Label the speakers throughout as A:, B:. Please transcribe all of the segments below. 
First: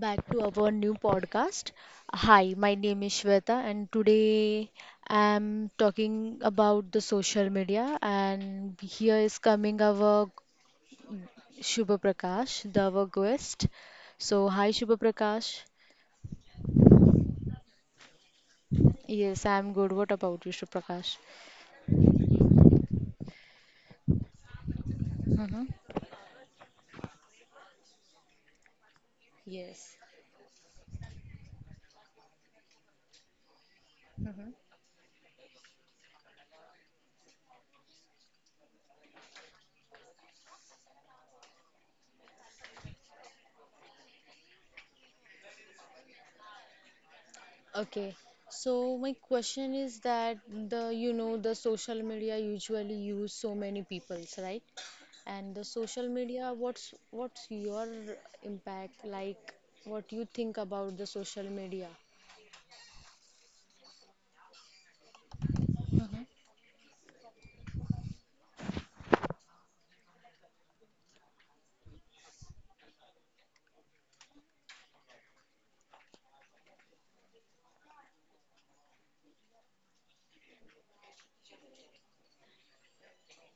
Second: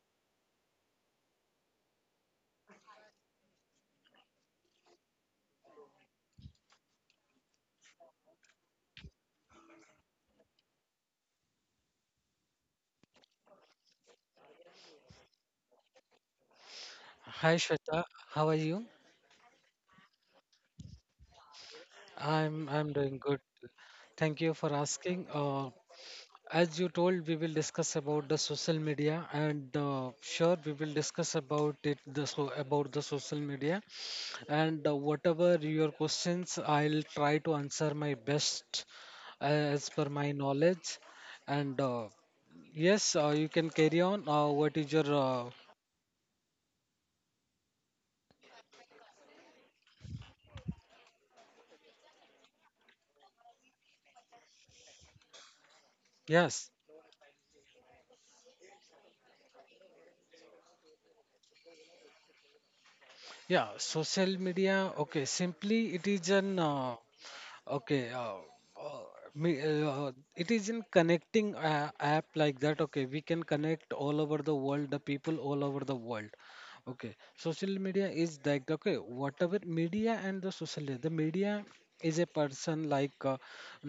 A: back to our new podcast. Hi, my name is Shweta, and today I'm talking about the social media. And here is coming our Shubha Prakash, the our guest. So, hi, Shubha Prakash.
B: Hi Shweta, how are you?
A: Yes, I'm good. What about you, Shubha Prakash?
B: I'm doing good. Thank you for asking.
A: Hmm.
B: As you told, we will discuss about the social media, and
A: Yes.
B: sure, we will discuss about it. The so about the social media, and whatever your questions, I'll try to answer my best as per my knowledge. And yes, you can carry on. What is your
A: Okay, so my question is that the the social media usually use so many people's, right? And the social
B: yes?
A: media, what's your impact like? What you think about the social media?
B: Yeah, social media. Okay, simply it is an okay, uh, me, it is in connecting app like that. Okay, we can connect all over the world, the people all over the world. Okay, social media is like okay, whatever media and the social media. The media is a person like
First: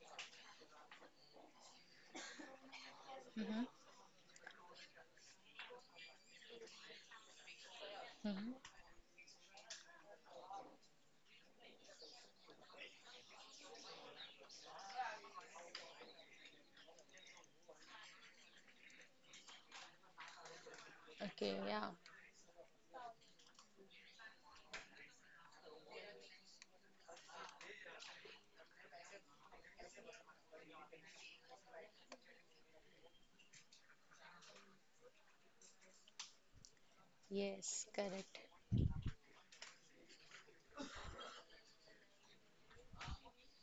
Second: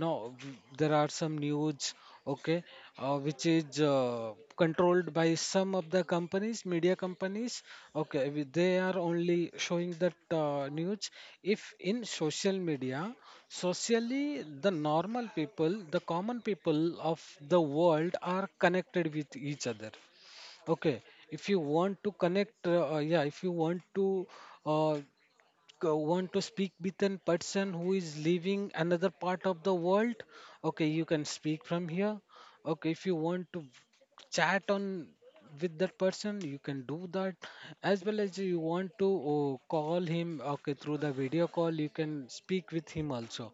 B: no, there are some news, okay, which
A: Mm-hmm.
B: is controlled by some of the companies, media companies. Okay,
A: Mm-hmm.
B: they are only showing that news. If in social media, socially, the normal people, the common people of the world are connected with each other. Okay,
A: Okay,
B: if you
A: yeah.
B: want to connect, yeah, if you want to uh, want to speak with an person who is living another part of the world, okay, you can speak from here. Okay, if you want to chat on with that person, you can do that.
A: Yes,
B: As well
A: correct.
B: as you want to call him, okay, through the video call, you can speak with him also.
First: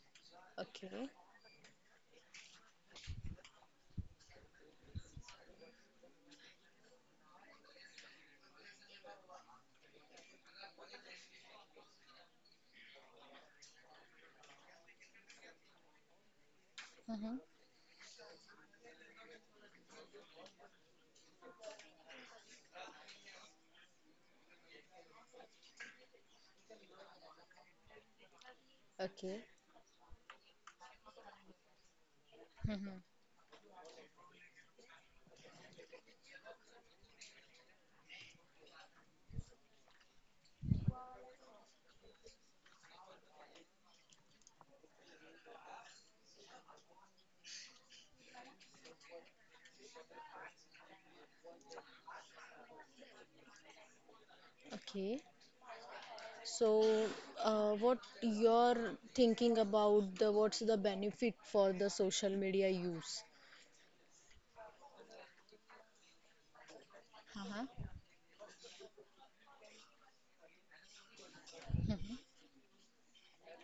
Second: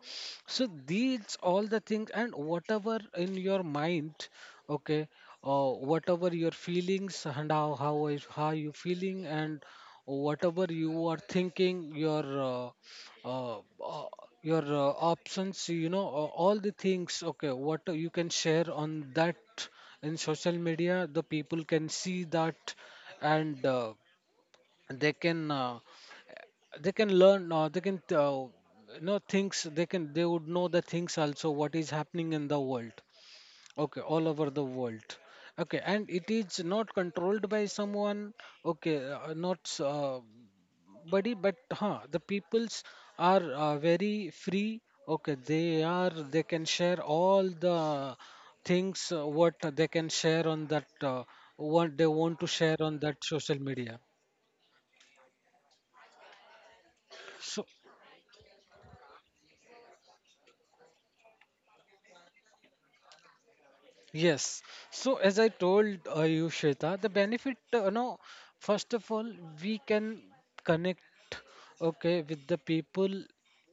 B: So
A: Okay.
B: these all the things and whatever in your mind, okay, or whatever your feelings and how you feeling and whatever you are thinking, uh, uh, your options, you know, all the things,
A: Mm-hmm.
B: okay, what you can share on that in social media. The people can see that and they can uh, they can learn, they can know
A: Okay.
B: things, they would know the things also, what is happening in the
A: Mm-hmm.
B: world, okay, all over the world, okay, and it is not controlled by someone, okay, not s- body, but huh, the peoples are very free, okay, they can share all the things, what they can share on that, what they want to share on that social media.
A: Okay. So,
B: So
A: what you're thinking about the what's the benefit for the social media use?
B: yes. So as I told you, Shweta, the benefit,
A: Uh-huh.
B: no, first of all, we can connect, okay,
A: Mm-hmm.
B: with the people,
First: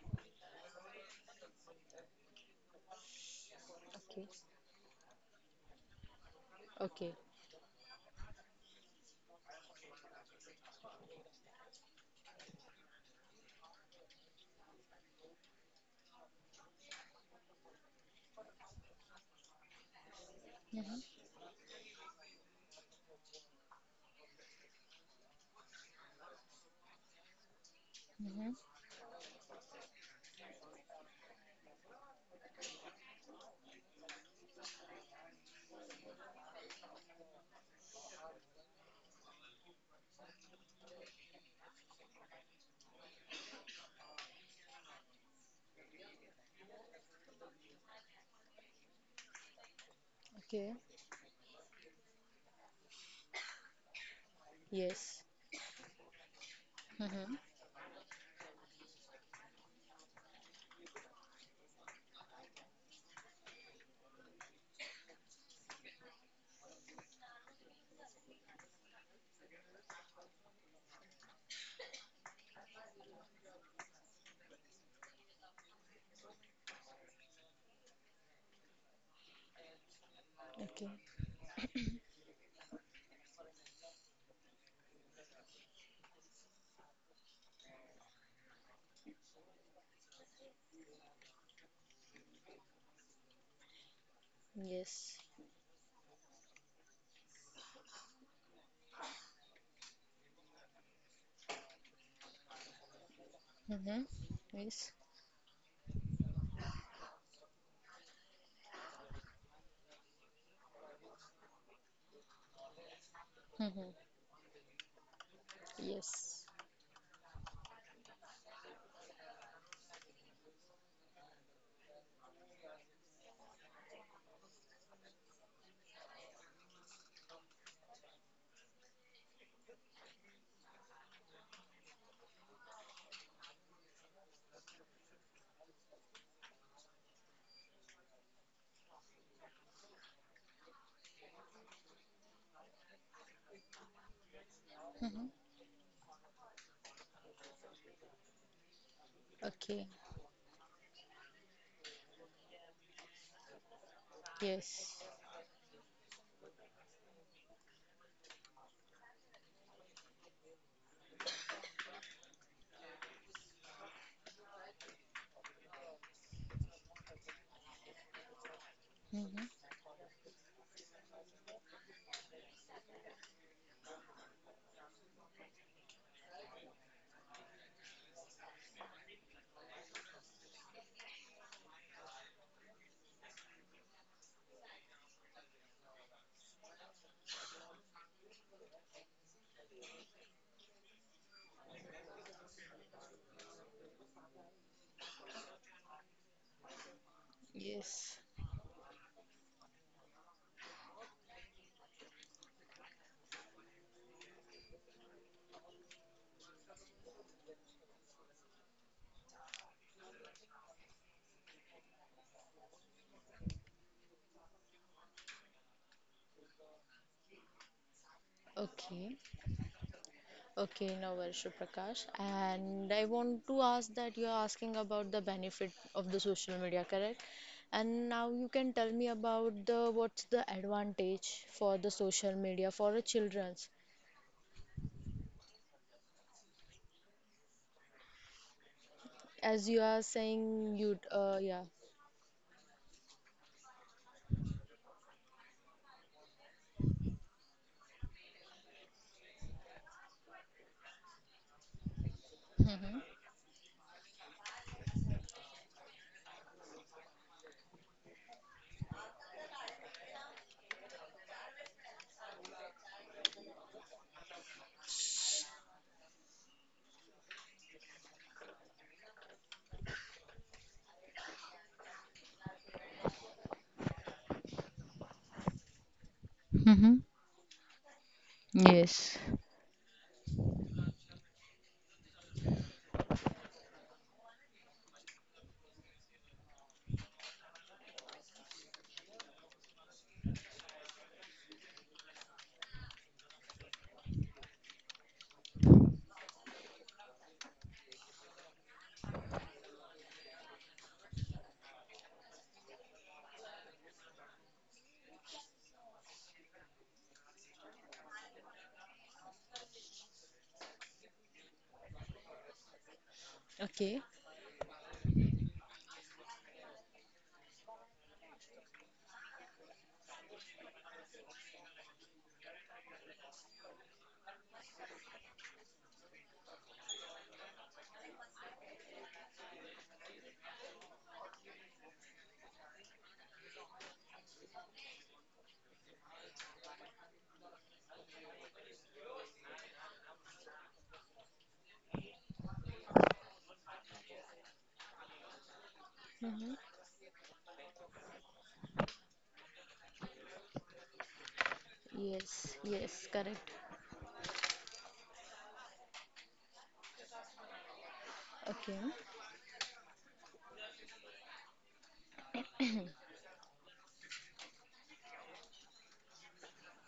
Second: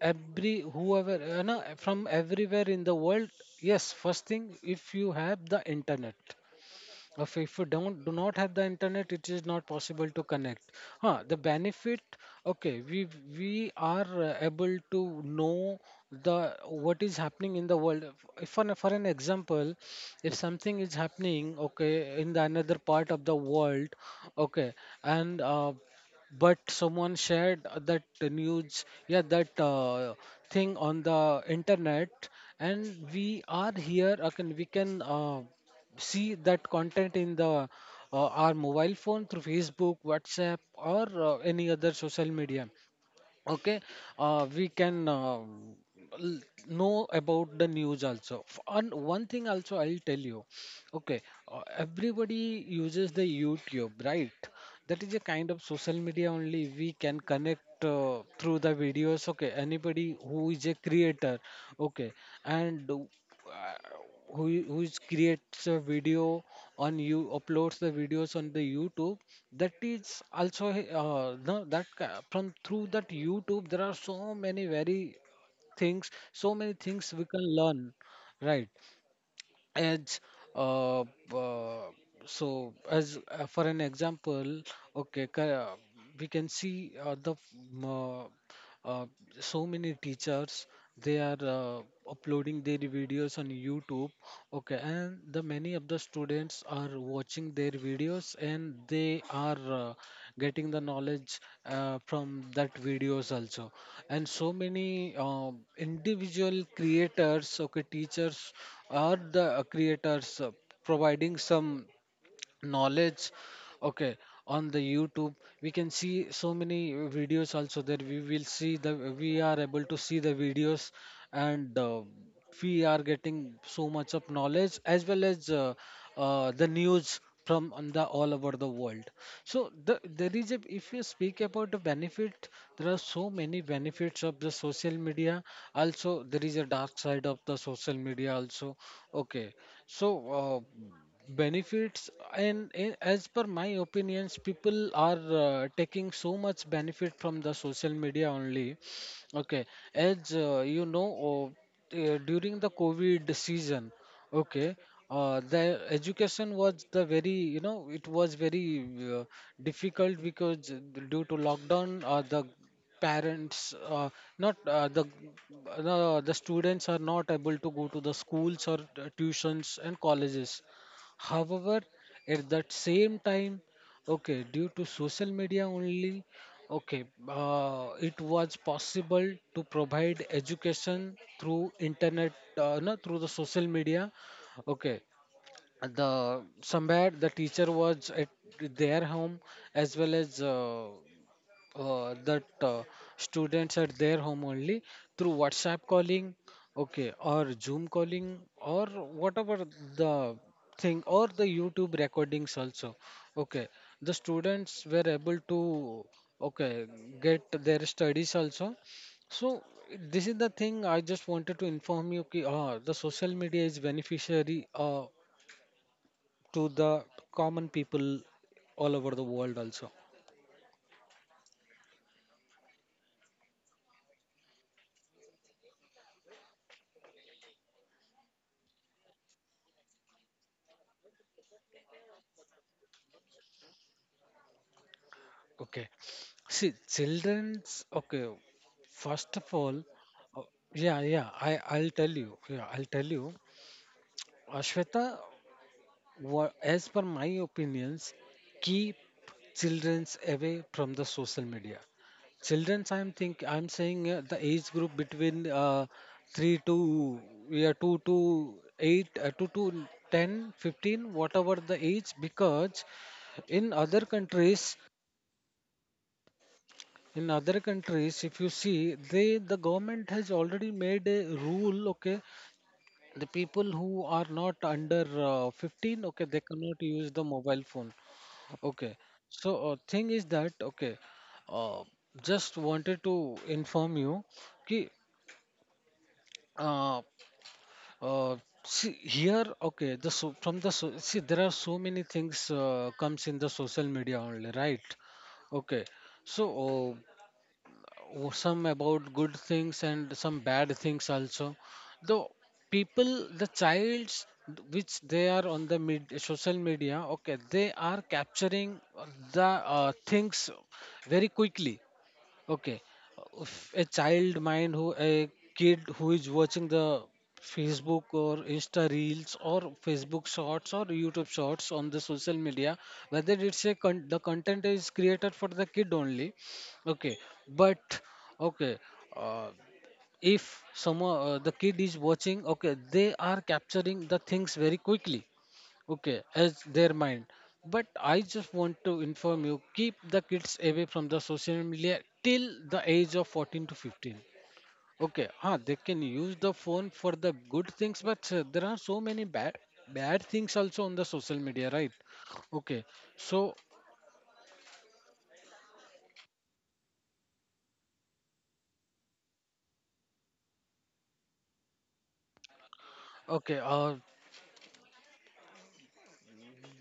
B: every whoever, no, from everywhere in the world. Yes, first
A: Okay.
B: thing, if you have the internet.
A: Okay.
B: If you don't do not have the internet, it is not possible to connect. Huh, the benefit, okay, we are able to know the what is happening in the world. If for an example, if something is
A: Mm-hmm.
B: happening, okay, in the another part of the world, okay, and but someone shared that
A: Mm-hmm.
B: news, yeah, that thing on the internet, and we are here. Okay, we can. See that content in the our mobile phone through Facebook, WhatsApp, or any other social media. Okay, we can l- know about the news also. And one thing also I'll tell you.
A: Okay.
B: Okay, everybody uses the YouTube, right? That is a
A: Yes.
B: kind of social media only. We can
A: Mm-hmm.
B: connect through the videos, okay, anybody who is a creator, okay, and who who is creates a video on you uploads the videos on the YouTube. That is also, no, from through that YouTube there are so many very things, so many things we can learn, right? as
A: Okay.
B: uh, uh, so as for an example, okay, we can see the uh, uh, so many teachers, they are uploading their videos on YouTube, okay, and
A: Yes.
B: the many of the students are watching their videos and they are getting the knowledge from that videos also.
A: Mm-hmm.
B: And so
A: Yes.
B: many individual creators, okay, teachers are the creators providing some knowledge,
A: Mm-hmm.
B: okay, on the YouTube. We can see
A: Yes.
B: so many videos also. There we will see the we are able to see the videos. And we are getting so much of knowledge, as well as the news from on the all over the world. So there is a, if you speak about the benefit, there are so many benefits of the social media. Also, there is a dark side of the social media also. Okay, so uh, benefits, and as per my opinions, people are
A: Mm-hmm.
B: taking so much benefit from the social media only. Okay,
A: Okay.
B: as you know, during the COVID season. Okay.
A: Yes.
B: The education was the very, you know, it was very uh, difficult because due to lockdown, parents, uh, not uh, the, the students are not able to go to the schools or
A: Mm-hmm.
B: tuitions and colleges. However, at that same time, okay, due to social media only, okay, it was possible to provide education through internet, no, through the social media. Okay, the somewhere the teacher was at their home, as well as that students at their home only, through WhatsApp calling, okay, or Zoom
A: Yes.
B: calling, or whatever the thing, or the YouTube recordings also. Okay, the students were able to, okay, get their studies also. So this is the thing I just wanted to inform you. Ki, ah, the social media is beneficiary to the common people all over
A: Okay.
B: the world also.
A: Okay, now Varsha Prakash. And I want to ask that you are asking about the benefit of the social media, correct? And now you can tell me about the what's the advantage for the social media for the children.
B: Okay, see, children's, okay, first of
A: As
B: all,
A: you are
B: uh,
A: saying,
B: yeah
A: you
B: yeah i
A: yeah.
B: i'll tell you, yeah, I'll tell you, Ashweta. As per my opinions, keep childrens away from the social media. Childrens,
A: Mhm.
B: I'm think I'm saying the age group between three to yeah two to eight two to 10, 15, whatever the age, because in other countries, if you see the government has already made a rule, okay, the people who are not under 15, okay, they cannot
A: Mm-hmm.
B: use the mobile phone. Okay.
A: Yes.
B: So, thing is that, okay, uh, just wanted to inform you. Ki, uh, uh, see here, okay, the so from the so see there are so many things comes in the social media only, right? Okay. So, oh, some about good things and some bad things also. The people, the childs which they are on the social media, okay, they are capturing the things very quickly. Okay. If
A: Okay.
B: a child mind who a kid who is watching the Facebook or Insta Reels or Facebook Shorts or YouTube Shorts on the social media, whether it's a the content is created for the kid only. Okay, but okay, uh, if some the kid is watching, okay, they are capturing the things very quickly, okay, as their mind. But I just want to inform you, keep the kids away from the social media till the age of 14 to 15. Okay, huh, they can
A: Mhm.
B: use the phone for the good things, but there are so many bad things also on the social media, right?
A: Yes, yes,
B: Okay,
A: correct.
B: so
A: Okay.
B: okay, uh,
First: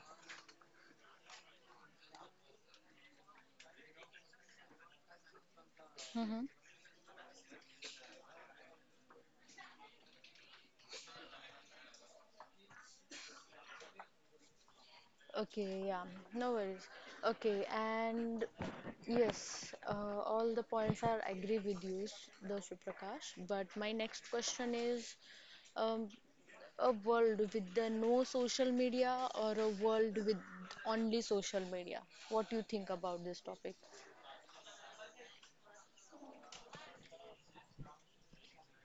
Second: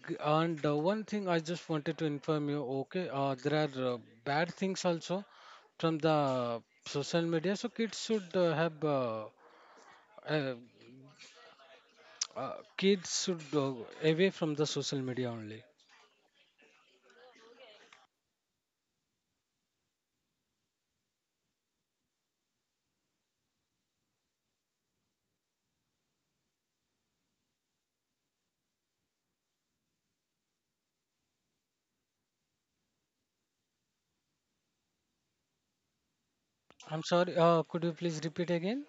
B: g- and one thing I just wanted to inform you. Okay, there are bad things also from
A: Mhm.
B: the social media, so kids should have uh, kids should go away from the social media only.
A: Okay, yeah, no worries. Okay, and yes, all the points are agree with you, though Prakash. But my next question is, um, a world with the no social media, or a world with only social media? What do you think about this topic?
B: I'm sorry, could you please repeat again?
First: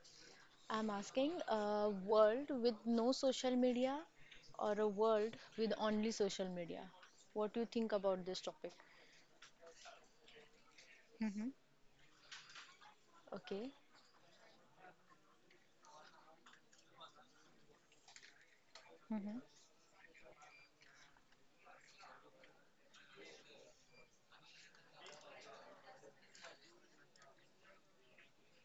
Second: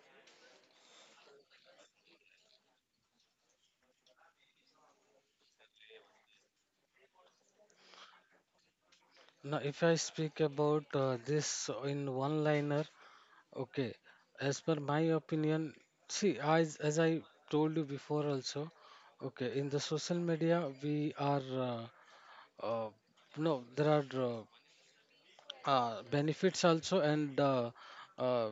A: I'm asking a world with no social media or a world with only social media. What do you think about this topic?
B: Now, if I speak about
A: Mm-hmm.
B: this in one liner,
A: Okay.
B: okay, as per my opinion, see, as I told you before also,
A: Mm-hmm.
B: okay, in the social media, we are, uh, uh, no, there are benefits also, and uh,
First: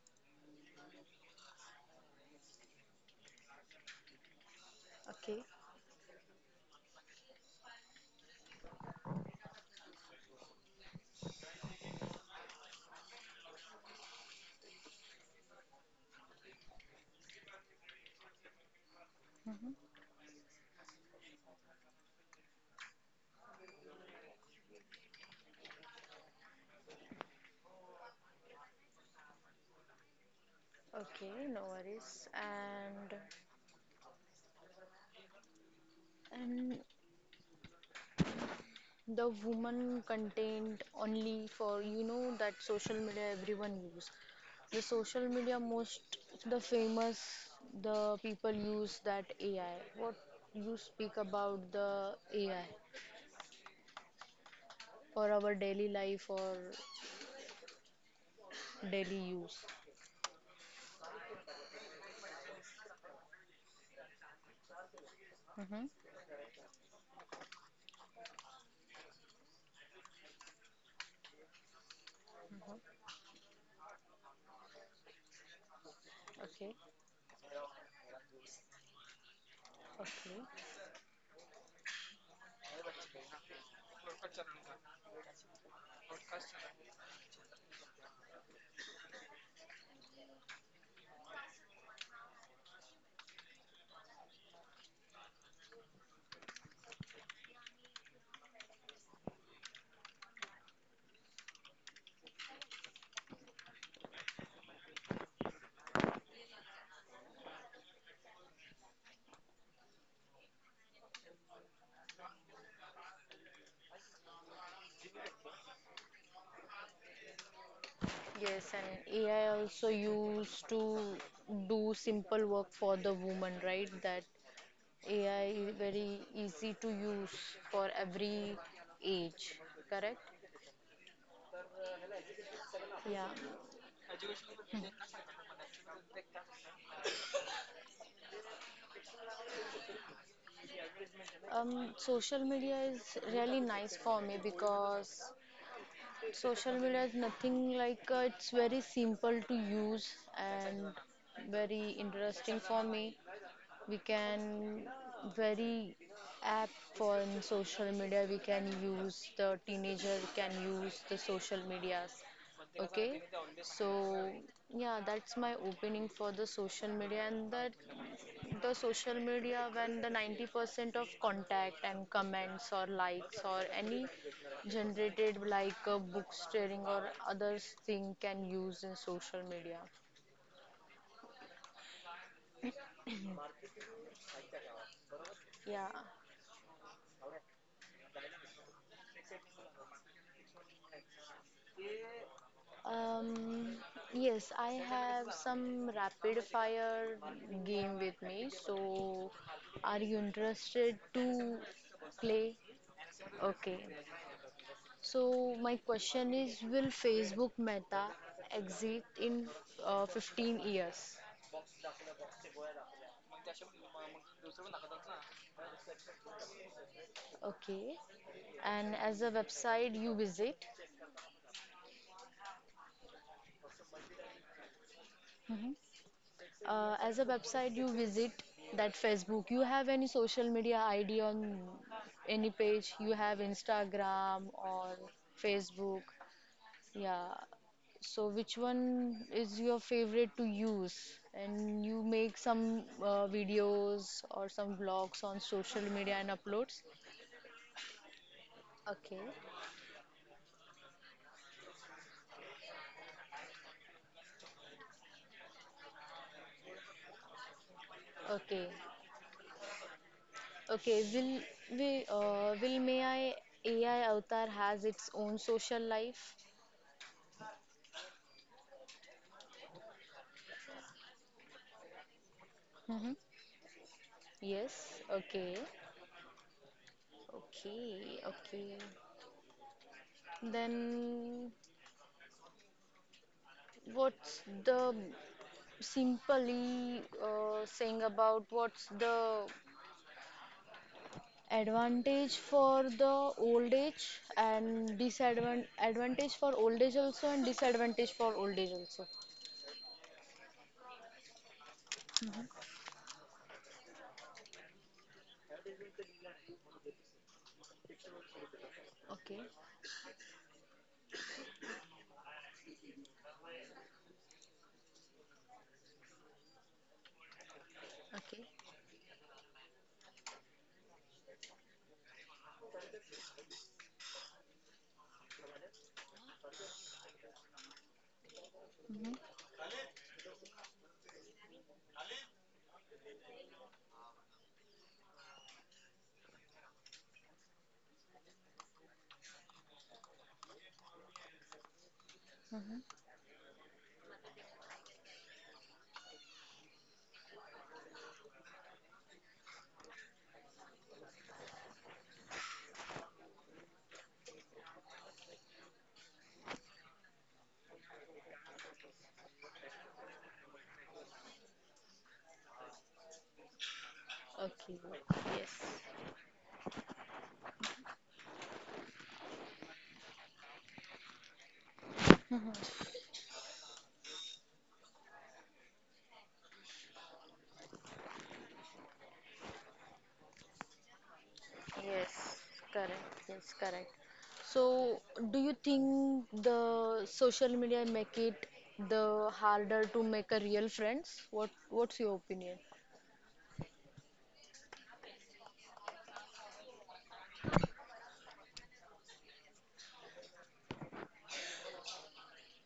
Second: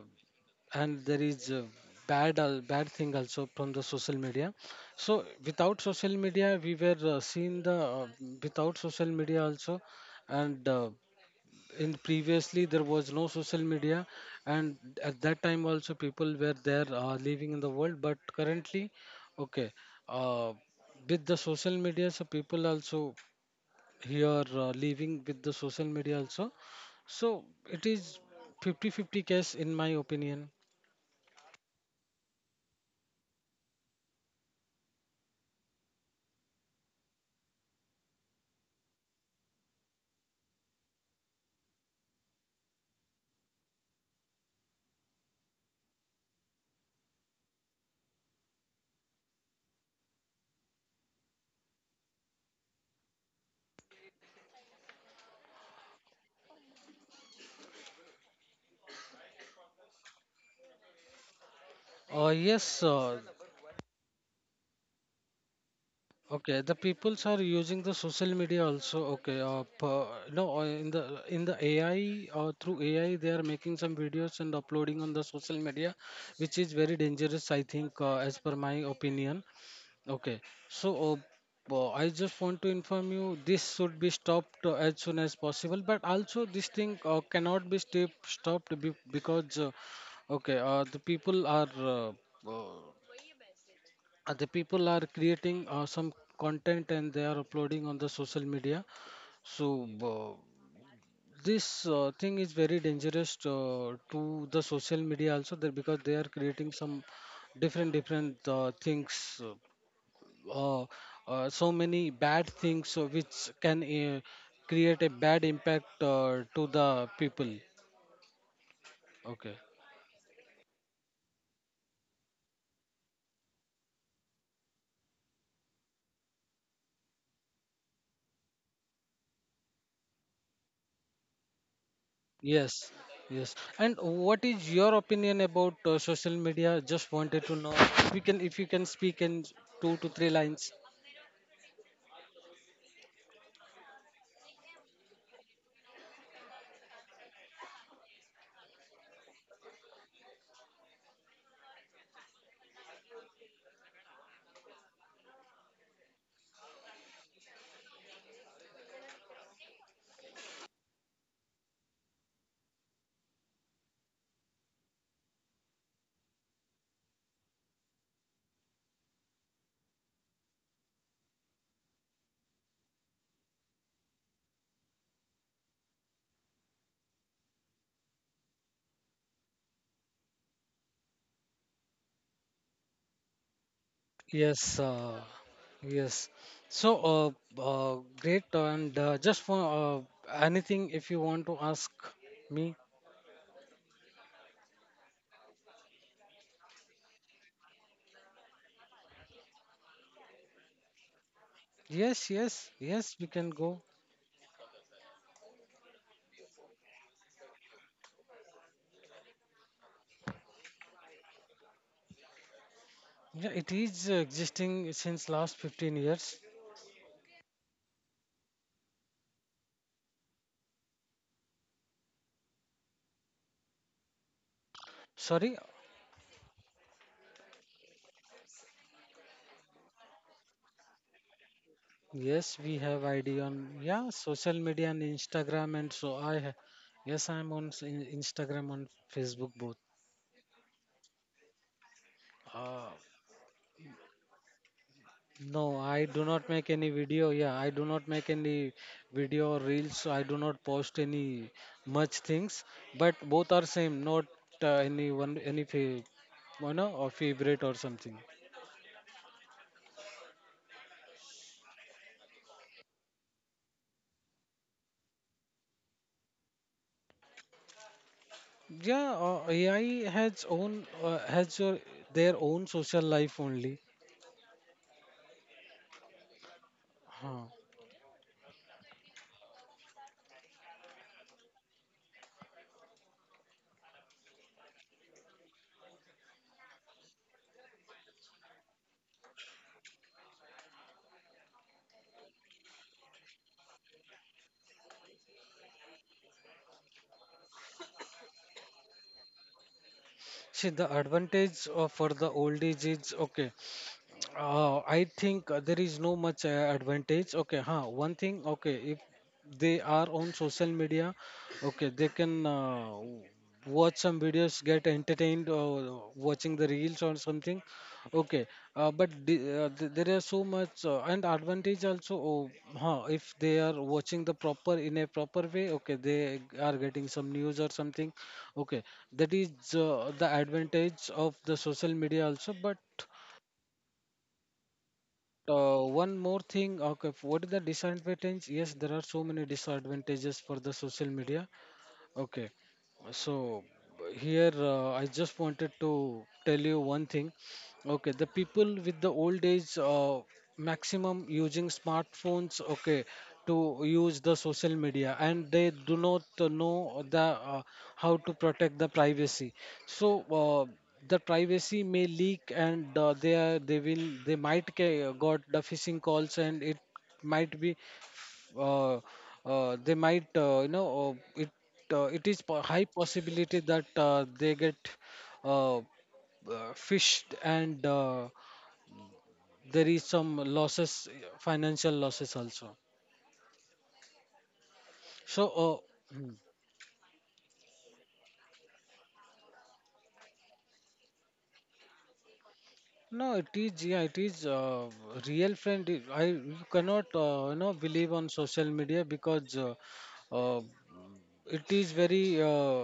B: there is a bad thing also from the social media. So
A: Okay.
B: without social media, we were seeing the without social media also, and in previously there was no social media, and at that time also people were there living in the world, but currently, okay, uh, with the social media, so people also here living with the social media also. So it is 50-50 case in my opinion.
A: Okay, no worries. And the woman content only for, you know, that social media everyone use. The social media, most the famous the people use that AI. What you speak about the AI, for our daily life or daily use?
B: Yes,
A: Mm-hmm.
B: okay. The peoples are using the social media also. Okay, per, no, in the AI, through AI
A: Mm-hmm.
B: they are making some videos and uploading on the social media, which is
A: Okay.
B: very dangerous. I think, as per my opinion. Okay,
A: Okay.
B: so. I just want to inform you this should be stopped as soon as possible, but also this thing cannot be stopped because Okay, uh, the people are uh, uh, the people are creating some content and they are uploading on the social media so this thing is very dangerous to the social media also there because they are creating some different things uh, so many bad things which can create a bad impact to the people.
A: Yes, and
B: Okay.
A: AI also used to do simple work for the woman, right? That AI is very easy to use for every age, correct?
B: Yes,
A: Yeah.
B: yes. And what is your opinion about social media? Just wanted to know. We can, if you can speak in two to three lines.
A: Social media is really nice for me because social media is nothing like, it's very simple to use and very interesting for me. We can very app for in social media. We can use the teenager can use the social medias. Okay, so yeah, that's my opening for the social media, and that the social media when the 90% of contact and comments or likes or any generated like a book sharing or others thing can use in social media.
B: Yes, uh,
A: Yeah.
B: yes. So, great. And just for anything, if you want to ask me,
A: Um, yes, I have some rapid fire game with me, so are you interested to
B: yes,
A: play?
B: yes, yes, we can go.
A: Okay, so my question is, will Facebook Meta exit in 15 years?
B: Yeah, it is existing since last 15 years.
A: Okay. And as a website you visit,
B: Sorry.
A: hmm, as a website you visit, that Facebook. You have any social media ID on
B: Yes,
A: any
B: we have
A: page? You
B: ID
A: have
B: on, yeah, social
A: Instagram
B: media and
A: or
B: Instagram, and
A: Facebook?
B: yes,
A: Yeah.
B: I'm on
A: So
B: Instagram,
A: which
B: on
A: one
B: Facebook,
A: is
B: both.
A: your favorite to use? And you make
B: Uh,
A: some videos or some vlogs on
B: no,
A: social
B: I do
A: media and
B: not make any
A: uploads?
B: video. Yeah, I do not make any
A: Okay.
B: video or reels. So I do not post any much things. But both are same. Not any one, any fa- or favorite or something.
A: Okay. Okay, will we will may I AI avatar has its own social life?
B: Yeah, AI has own their own social
A: Hmm.
B: life only.
A: Yes. Okay. Okay. Okay. Then what's the simply, saying about what's the advantage for the old age and disadvantage, advantage for old age also and disadvantage for old age also.
B: See, the advantage of, for the
A: Hmm.
B: old age is okay. I think there is no much advantage. Okay, huh? One thing, okay, if
A: Okay.
B: they are on social media, okay, they can watch some videos, get entertained watching the reels or something. Okay.
A: Okay.
B: But there are so much and advantage also. Oh, huh? If they are watching the proper in a proper way, okay, they are getting some news or something. Okay, that is the advantage of the social media also. But one more thing, okay, what is the disadvantage? Yes, there are so many disadvantages for the social media. Okay,
A: Hmm.
B: so here I just wanted to tell you one thing. Okay, the people with the old age maximum using smartphones. Okay, to use the social media, and they do not know the uh, how to protect the privacy. So uh, the privacy may leak, and they will, they
A: Okay,
B: got the
A: yes,
B: phishing calls, and it might be uh, they might, uh, it it is high possibility that they get uh, uh, fished, and there is some losses, financial
A: yes,
B: losses also.
A: correct, yes, correct. So,
B: So
A: do you think the social media make it the harder to make a real friends? What what's your opinion?
B: No, it is, yeah, it is, real friend, you cannot, believe on social media, because uh, it is very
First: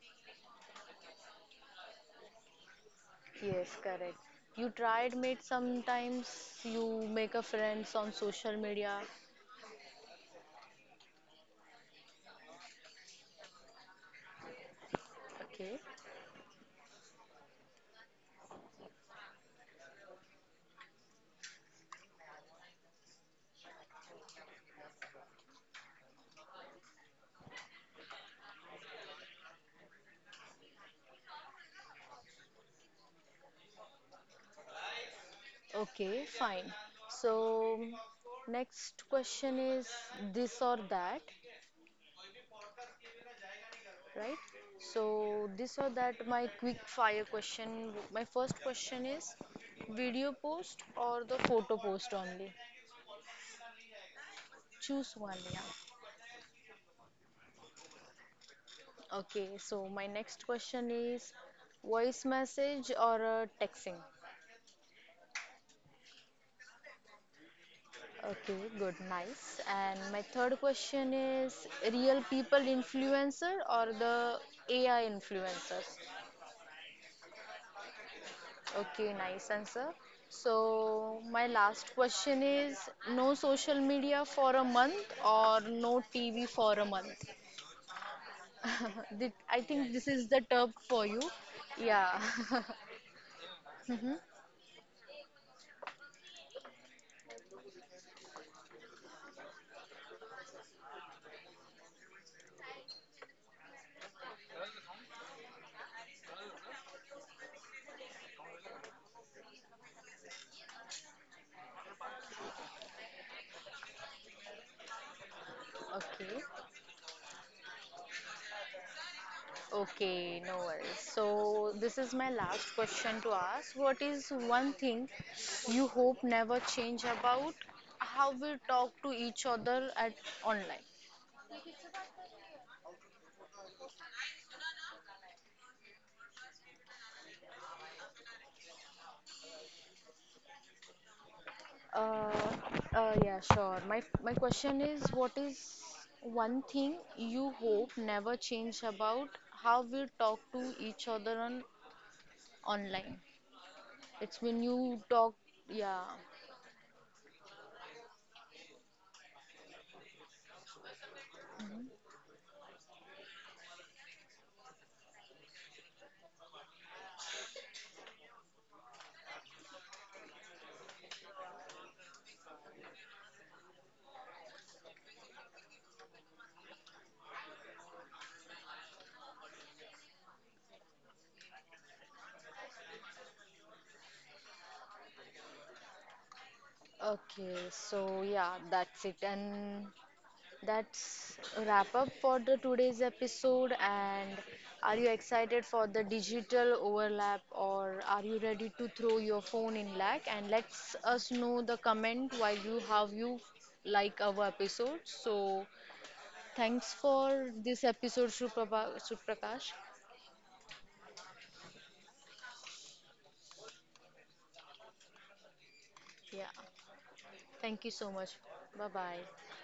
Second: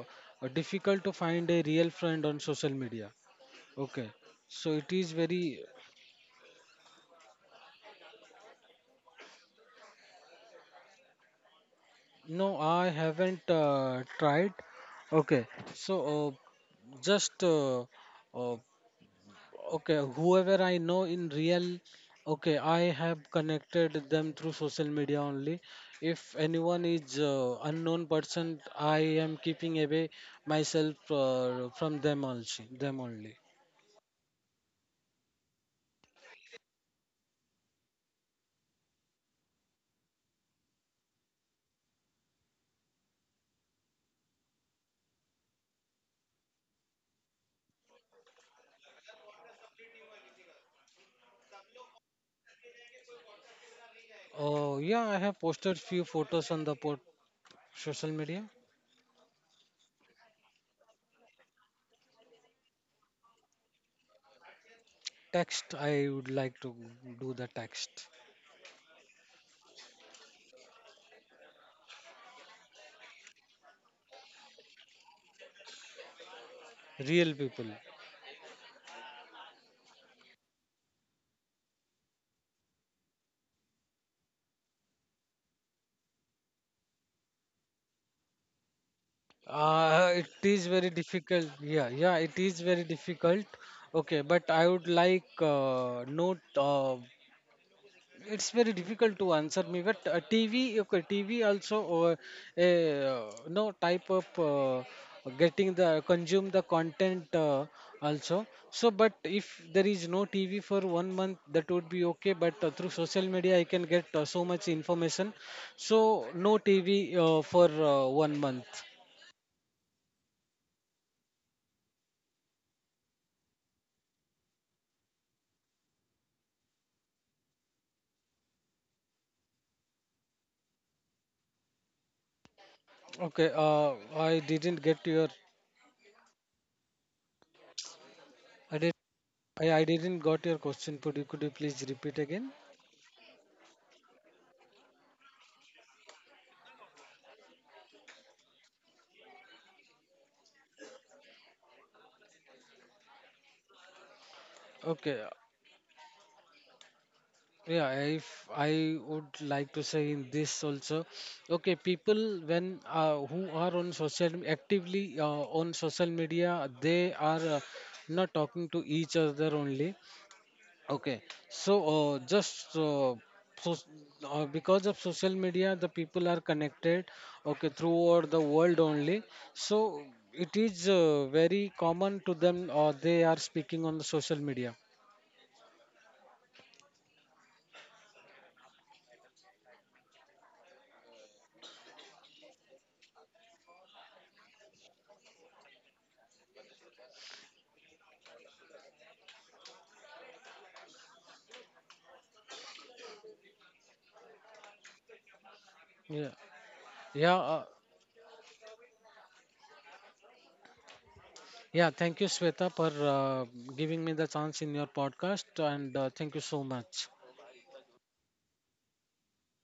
B: difficult to find a real friend on social media.
A: Yes,
B: Okay,
A: correct. You
B: so it
A: tried
B: is
A: mate
B: very.
A: sometimes you make a friends on social media.
B: No, I haven't tried.
A: Okay.
B: Okay, so just uh, okay, whoever I know in real, okay, I have connected them through social media only. If anyone is unknown person, I am keeping away myself from them also, them only.
A: Okay, fine. So next question is this or that, right? So these are that my quick fire question. My first question is video post or the photo post only?
B: Oh, yeah,
A: Choose
B: I have
A: one, yeah.
B: posted few photos on the port social media.
A: Okay, so my next question is voice message or texting?
B: Text, I would like to do the text.
A: Okay, good, nice. And my third question is real people influencer or the AI influencers?
B: Real people.
A: Okay, nice answer. So, my last question is no social media for a month or no TV for a month? I think this is
B: It
A: the term
B: is very
A: for you.
B: difficult. Yeah,
A: Yeah.
B: yeah, it is very difficult.
A: Mhm.
B: Okay, but I would like note. It's very difficult to answer me, but TV, okay, TV also, a no type of getting the consume the content also. So, but if there is no TV for 1 month, that would be okay. But through social media, I can get so much information. So,
A: Okay.
B: no TV for 1 month.
A: Okay, no worries. So, this is my last question to ask. What is one thing you hope never change about how we talk to each other at online?
B: Okay, I didn't get your, I did, I didn't got your question. Could you please
A: Uh,
B: repeat again?
A: yeah, sure. My question is, what is one thing you hope never change about how we talk to each other on online? It's when you
B: Okay,
A: talk, yeah.
B: yeah, if I would like to say in this also, okay,
A: Mhm.
B: people when who are on social, actively on social media, they are not talking to each other only. Okay, so just so because of social media, the people are connected, okay, throughout the world only. So it is very common to them, or they are speaking on the social media.
A: Okay, so yeah, that's it. And That's a wrap up for the today's episode. And are you excited for the digital overlap, or are you ready to throw your phone in lack? And let us know the comment while you how you like our episode. So
B: Yeah,
A: thanks
B: yeah,
A: for
B: uh,
A: this episode, Suprapa- Suprakash.
B: yeah. Thank you, Sweta, for giving me the chance in your podcast, and thank you
A: Yeah,
B: so much.
A: thank you so much. Bye bye.